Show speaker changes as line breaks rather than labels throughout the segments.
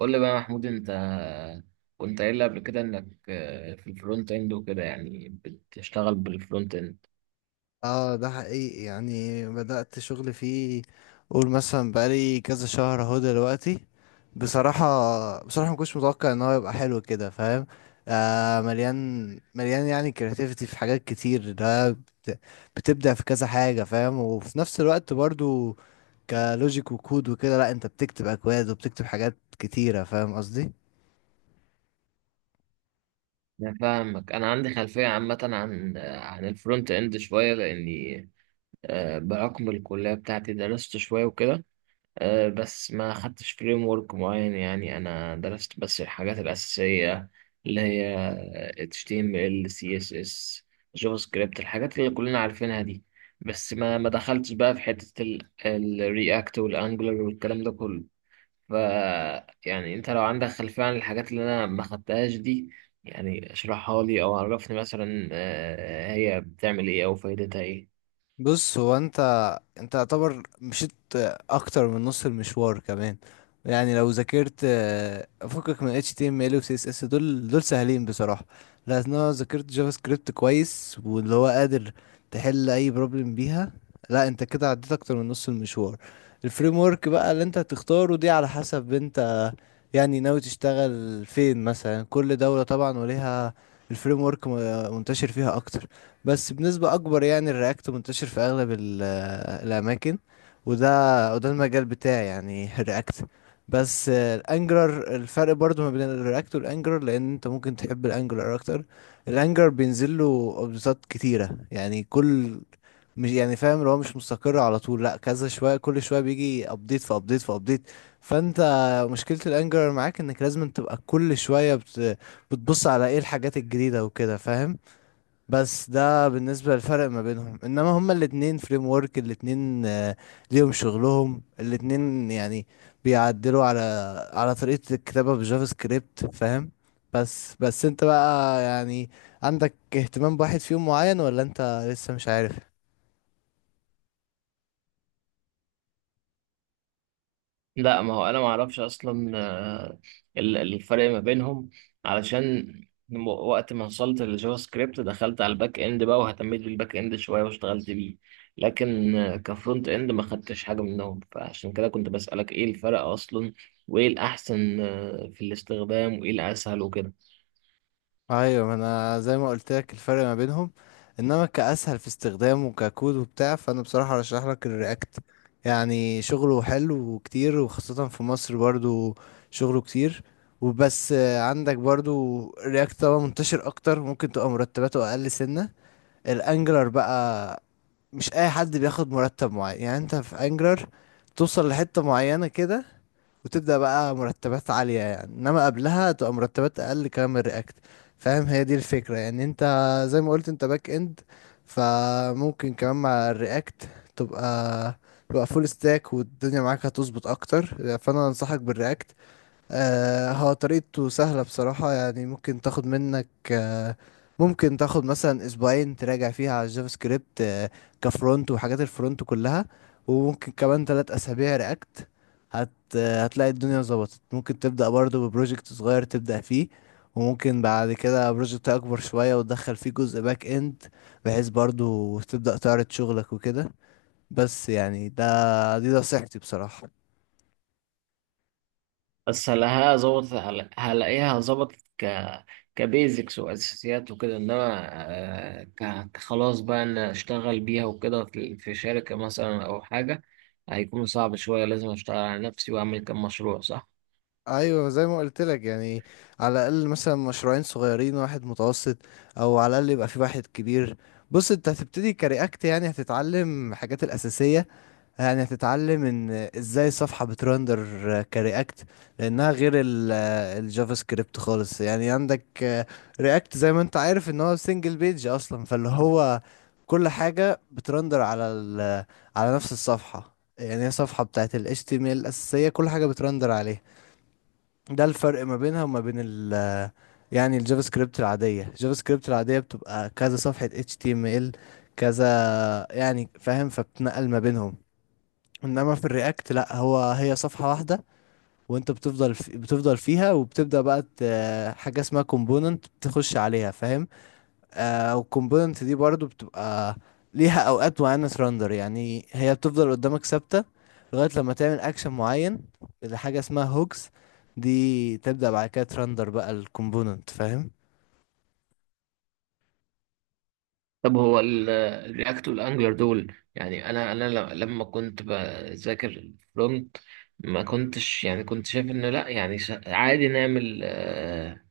قول لي بقى يا محمود، انت كنت قايل لي قبل كده انك في الفرونت اند وكده، يعني بتشتغل بالفرونت اند.
اه، ده حقيقي. يعني بدأت شغل فيه، قول مثلا بقالي كذا شهر اهو دلوقتي. بصراحة ما كنتش متوقع ان هو يبقى حلو كده، فاهم؟ مليان. مليان يعني كرياتيفيتي في حاجات كتير. بتبدع في كذا حاجة فاهم، وفي نفس الوقت برضو كلوجيك وكود وكده. لا انت بتكتب اكواد وبتكتب حاجات كتيرة، فاهم قصدي؟
انا فاهمك، انا عندي خلفية عامة عن الفرونت اند شوية لاني بحكم الكلية بتاعتي درست شوية وكده. بس ما خدتش فريم ورك معين، يعني انا درست بس الحاجات الاساسيه اللي هي HTML CSS جافا سكريبت، الحاجات اللي كلنا عارفينها دي. بس ما دخلتش بقى في حته الرياكت والانجلر والكلام ده كله. ف يعني انت لو عندك خلفيه عن الحاجات اللي انا ما خدتهاش دي، يعني اشرحها لي او عرفني مثلا هي بتعمل ايه او فايدتها ايه.
بص، هو انت يعتبر مشيت اكتر من نص المشوار كمان. يعني لو ذاكرت فكك من HTML و CSS، دول سهلين بصراحة، لأن انا ذاكرت جافا سكريبت كويس، واللي هو قادر تحل اي بروبلم بيها. لا انت كده عديت اكتر من نص المشوار. الفريم ورك بقى اللي انت هتختاره دي على حسب انت يعني ناوي تشتغل فين. مثلا كل دولة طبعا وليها الفريم ورك منتشر فيها اكتر، بس بنسبة أكبر يعني الرياكت منتشر في أغلب الأماكن. وده المجال بتاعي يعني الرياكت. بس الانجلر، الفرق برضو ما بين الرياكت والانجلر، لان انت ممكن تحب الانجلر اكتر. الانجلر بينزل له ابديتات كتيره يعني مش يعني فاهم اللي هو مش مستقر على طول، لا كذا شويه، كل شويه بيجي ابديت في ابديت في ابديت. فانت مشكله الانجلر معاك انك لازم تبقى كل شويه بتبص على ايه الحاجات الجديده وكده، فاهم؟ بس ده بالنسبة للفرق ما بينهم، انما هما الاتنين فريم ورك. الاتنين ليهم شغلهم الاتنين يعني، بيعدلوا على طريقة الكتابة بالجافا سكريبت، فاهم؟ بس انت بقى يعني عندك اهتمام بواحد فيهم معين، ولا انت لسه مش عارف؟
لا، ما هو انا ما اعرفش اصلا الفرق ما بينهم، علشان وقت ما وصلت للجافا سكريبت دخلت على الباك اند بقى، واهتميت بالباك اند شويه واشتغلت بيه. لكن كفرونت اند ما خدتش حاجه منهم، فعشان كده كنت بسألك ايه الفرق اصلا، وايه الاحسن في الاستخدام، وايه الاسهل وكده.
ايوه، ما انا زي ما قلت لك الفرق ما بينهم. انما كاسهل في استخدامه ككود وبتاع، فانا بصراحه ارشح لك الرياكت. يعني شغله حلو وكتير، وخاصه في مصر برضو شغله كتير. وبس عندك برضو الرياكت طبعا منتشر اكتر، ممكن تبقى مرتباته اقل سنه. الانجلر بقى مش اي حد بياخد مرتب معين، يعني انت في انجلر توصل لحته معينه كده وتبدأ بقى مرتبات عالية، يعني انما قبلها تبقى مرتبات اقل كلام من رياكت. فاهم؟ هي دي الفكرة. يعني انت زي ما قلت انت باك اند، فممكن كمان مع الرياكت تبقى تبقى فول ستاك، والدنيا معاك هتظبط اكتر. فانا انصحك بالرياكت. هو طريقته سهلة بصراحة، يعني ممكن تاخد مثلا اسبوعين تراجع فيها على الجافا سكريبت كفرونت وحاجات الفرونت كلها، وممكن كمان تلات اسابيع رياكت. هت آه، هتلاقي الدنيا ظبطت. ممكن تبدأ برضو ببروجكت صغير تبدأ فيه، وممكن بعد كده بروجكت اكبر شوية وتدخل فيه جزء باك اند، بحيث برضو تبدأ تعرض شغلك وكده. بس يعني دي نصيحتي بصراحة.
بس هلاقيها ظبطت، هلاقيها ظبطت كبيزكس واساسيات وكده، انما كخلاص بقى ان اشتغل بيها وكده في شركة مثلا او حاجة، هيكون صعب شوية. لازم اشتغل على نفسي واعمل كام مشروع، صح؟
ايوه زي ما قلت لك يعني على الاقل مثلا مشروعين صغيرين واحد متوسط، او على الاقل يبقى في واحد كبير. بص انت هتبتدي كرياكت، يعني هتتعلم الحاجات الاساسيه. يعني هتتعلم ان ازاي صفحه بترندر كرياكت، لانها غير الجافا سكريبت خالص. يعني عندك رياكت زي ما انت عارف ان هو سنجل بيج اصلا، فاللي هو كل حاجه بترندر على على نفس الصفحه. يعني هي صفحه بتاعت ال HTML الاساسيه، كل حاجه بترندر عليها. ده الفرق ما بينها وما بين يعني الجافا سكريبت العادية. بتبقى كذا صفحة HTML كذا، يعني فاهم، فبتنقل ما بينهم. انما في الرياكت لا، هي صفحة واحدة وانت بتفضل في بتفضل فيها، وبتبدأ بقى حاجة اسمها كومبوننت بتخش عليها، فاهم؟ والكومبوننت دي برضو بتبقى ليها اوقات معينة رندر، يعني هي بتفضل قدامك ثابتة لغاية لما تعمل اكشن معين لحاجة اسمها هوكس، دي تبدأ بعد كده ترندر بقى الكومبوننت، فاهم؟
طب هو الرياكت والانجلر دول، يعني انا لما كنت بذاكر فرونت، ما كنتش يعني، كنت شايف ان لا، يعني عادي نعمل آه،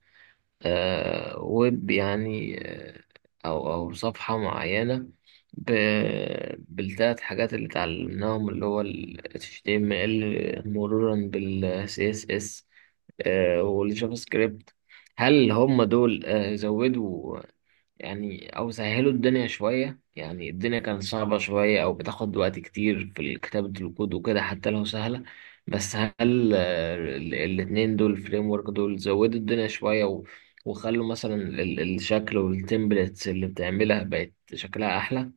آه، ويب يعني، أو صفحة معينة بالتلات حاجات اللي اتعلمناهم، اللي هو ال HTML مرورا بال CSS والجافا سكريبت. هل هم دول زودوا، يعني او سهلوا الدنيا شوية؟ يعني الدنيا كانت صعبة شوية او بتاخد وقت كتير في كتابة الكود وكده حتى لو سهلة. بس هل الاتنين دول، الفريم ورك دول، زودوا الدنيا شوية، وخلوا مثلا الشكل والتمبلتس اللي بتعملها بقت شكلها احلى؟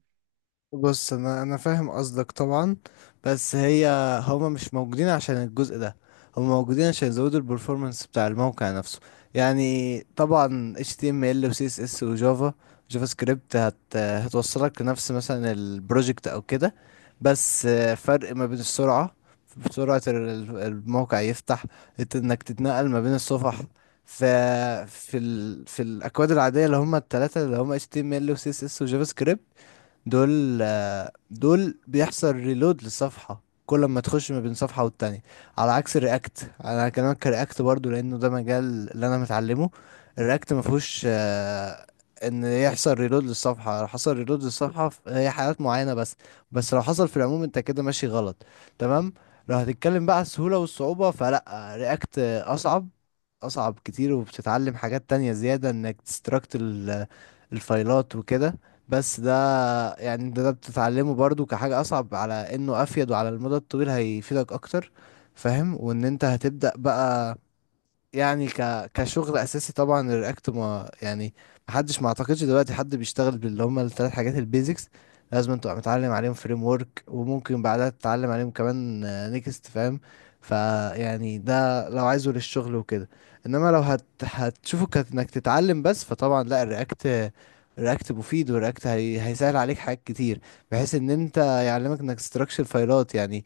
بص انا فاهم قصدك طبعا، بس هما مش موجودين عشان الجزء ده، هما موجودين عشان يزودوا البرفورمانس بتاع الموقع نفسه. يعني طبعا HTML و CSS و جافا سكريبت هتوصلك لنفس مثلا البروجكت او كده، بس فرق ما بين السرعة، سرعة الموقع يفتح، انك تتنقل ما بين الصفح. ف في الاكواد العاديه اللي هم الثلاثه اللي هم HTML و CSS و جافا سكريبت، دول بيحصل ريلود للصفحة كل ما تخش ما بين صفحة والتانية. على عكس الرياكت، انا هكلمك كرياكت برضو لانه ده مجال اللي انا متعلمه، الرياكت ما فيهوش ان يحصل ريلود للصفحة. لو حصل ريلود للصفحة هي حالات معينة بس، بس لو حصل في العموم انت كده ماشي غلط. تمام؟ لو هتتكلم بقى على السهولة والصعوبة، فلا، رياكت اصعب اصعب كتير، وبتتعلم حاجات تانية زيادة انك تستراكت الفايلات وكده. بس ده يعني ده بتتعلمه برضو كحاجة أصعب على إنه أفيد، وعلى المدى الطويل هيفيدك أكتر، فاهم. وإن أنت هتبدأ بقى يعني كشغل اساسي، طبعا الرياكت. ما يعني محدش، ما اعتقدش دلوقتي حد بيشتغل باللي هم الثلاث حاجات البيزكس، لازم تبقى متعلم عليهم فريم ورك، وممكن بعدها تتعلم عليهم كمان نيكست، فاهم؟ فيعني ده لو عايزه للشغل وكده. انما لو هتشوفه كانك تتعلم بس، فطبعا لا، الرياكت. الرياكت مفيد، والرياكت هيسهل عليك حاجات كتير بحيث ان انت يعلمك انك تستراكشر فايلات. يعني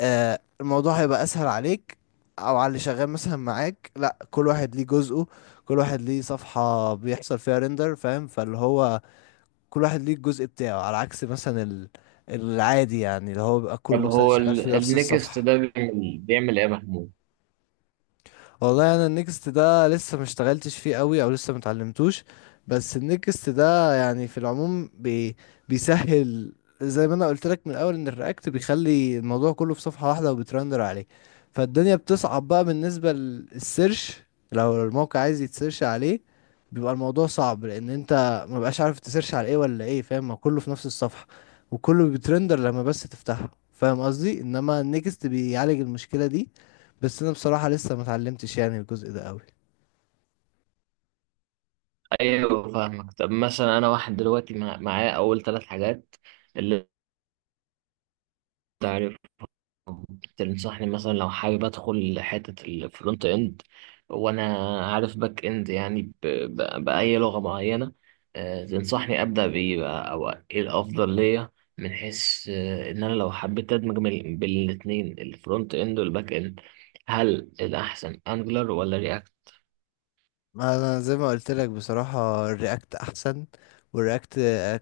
الموضوع هيبقى اسهل عليك او على اللي شغال مثلا معاك. لا، كل واحد ليه جزءه، كل واحد ليه صفحة بيحصل فيها ريندر، فاهم؟ فاللي هو كل واحد ليه الجزء بتاعه، على عكس مثلا العادي يعني اللي هو بيبقى كله
طب
مثلا
هو
شغال في نفس
النكست
الصفحة.
ده بيعمل ايه يا محمود؟
والله انا النكست ده لسه ما اشتغلتش فيه قوي، او لسه ما اتعلمتوش. بس النكست ده يعني في العموم بيسهل. زي ما انا قلت لك من الاول ان الرياكت بيخلي الموضوع كله في صفحة واحدة وبترندر عليه، فالدنيا بتصعب بقى بالنسبة للسيرش. لو الموقع عايز يتسيرش عليه، بيبقى الموضوع صعب لان انت ما بقاش عارف تسيرش على ايه ولا ايه، فاهم؟ ما كله في نفس الصفحة وكله بيترندر لما بس تفتحه، فاهم قصدي؟ انما النكست بيعالج المشكلة دي، بس انا بصراحة لسه ما اتعلمتش يعني الجزء ده قوي.
ايوه فاهمك. طب مثلا، انا واحد دلوقتي معايا اول ثلاث حاجات، اللي انت تنصحني مثلا لو حابب ادخل حتة الفرونت اند، وانا عارف باك اند يعني بأي لغة معينة، تنصحني ابدأ بايه بقى، او ايه الافضل ليا، من حيث ان انا لو حبيت ادمج بين الاتنين، الفرونت اند والباك اند؟ هل الاحسن انجلر ولا رياكت؟
انا زي ما قلت لك بصراحة الرياكت احسن. والرياكت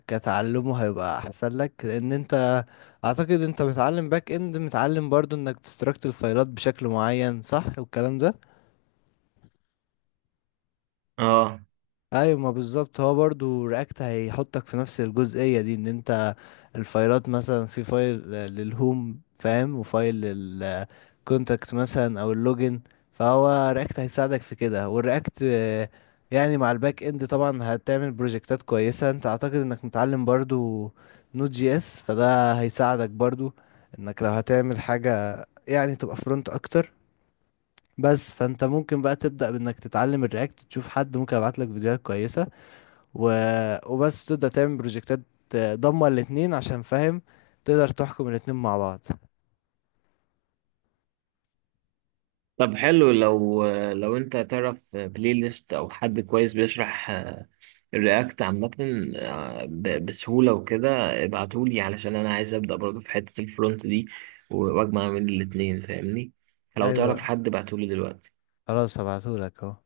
كتعلمه هيبقى احسن لك، لان انت اعتقد انت متعلم باك اند، متعلم برضو انك تستركت الفايلات بشكل معين، صح؟ والكلام ده
اه.
ايوه، ما بالظبط هو برضو رياكت هيحطك في نفس الجزئية دي، ان انت الفايلات مثلا في فايل للهوم، فاهم، وفايل كونتاكت مثلا او اللوجن. فهو رياكت هيساعدك في كده. والرياكت يعني مع الباك اند طبعا هتعمل بروجكتات كويسة. انت اعتقد انك متعلم برضو Node.js، فده هيساعدك برضو انك لو هتعمل حاجة يعني تبقى فرونت اكتر بس. فانت ممكن بقى تبدأ بانك تتعلم الرياكت، تشوف حد ممكن ابعت لك فيديوهات كويسة و... وبس تبدأ تعمل بروجكتات ضمه الاتنين عشان فاهم تقدر تحكم الاتنين مع بعض.
طب حلو، لو انت تعرف بلاي ليست او حد كويس بيشرح الرياكت عامة بسهولة وكده، ابعتولي. علشان أنا عايز أبدأ برضه في حتة الفرونت دي، وأجمع من الاتنين، فاهمني. فلو تعرف
ايوه
حد، ابعتولي دلوقتي.
خلاص، هبعتهولك اهو.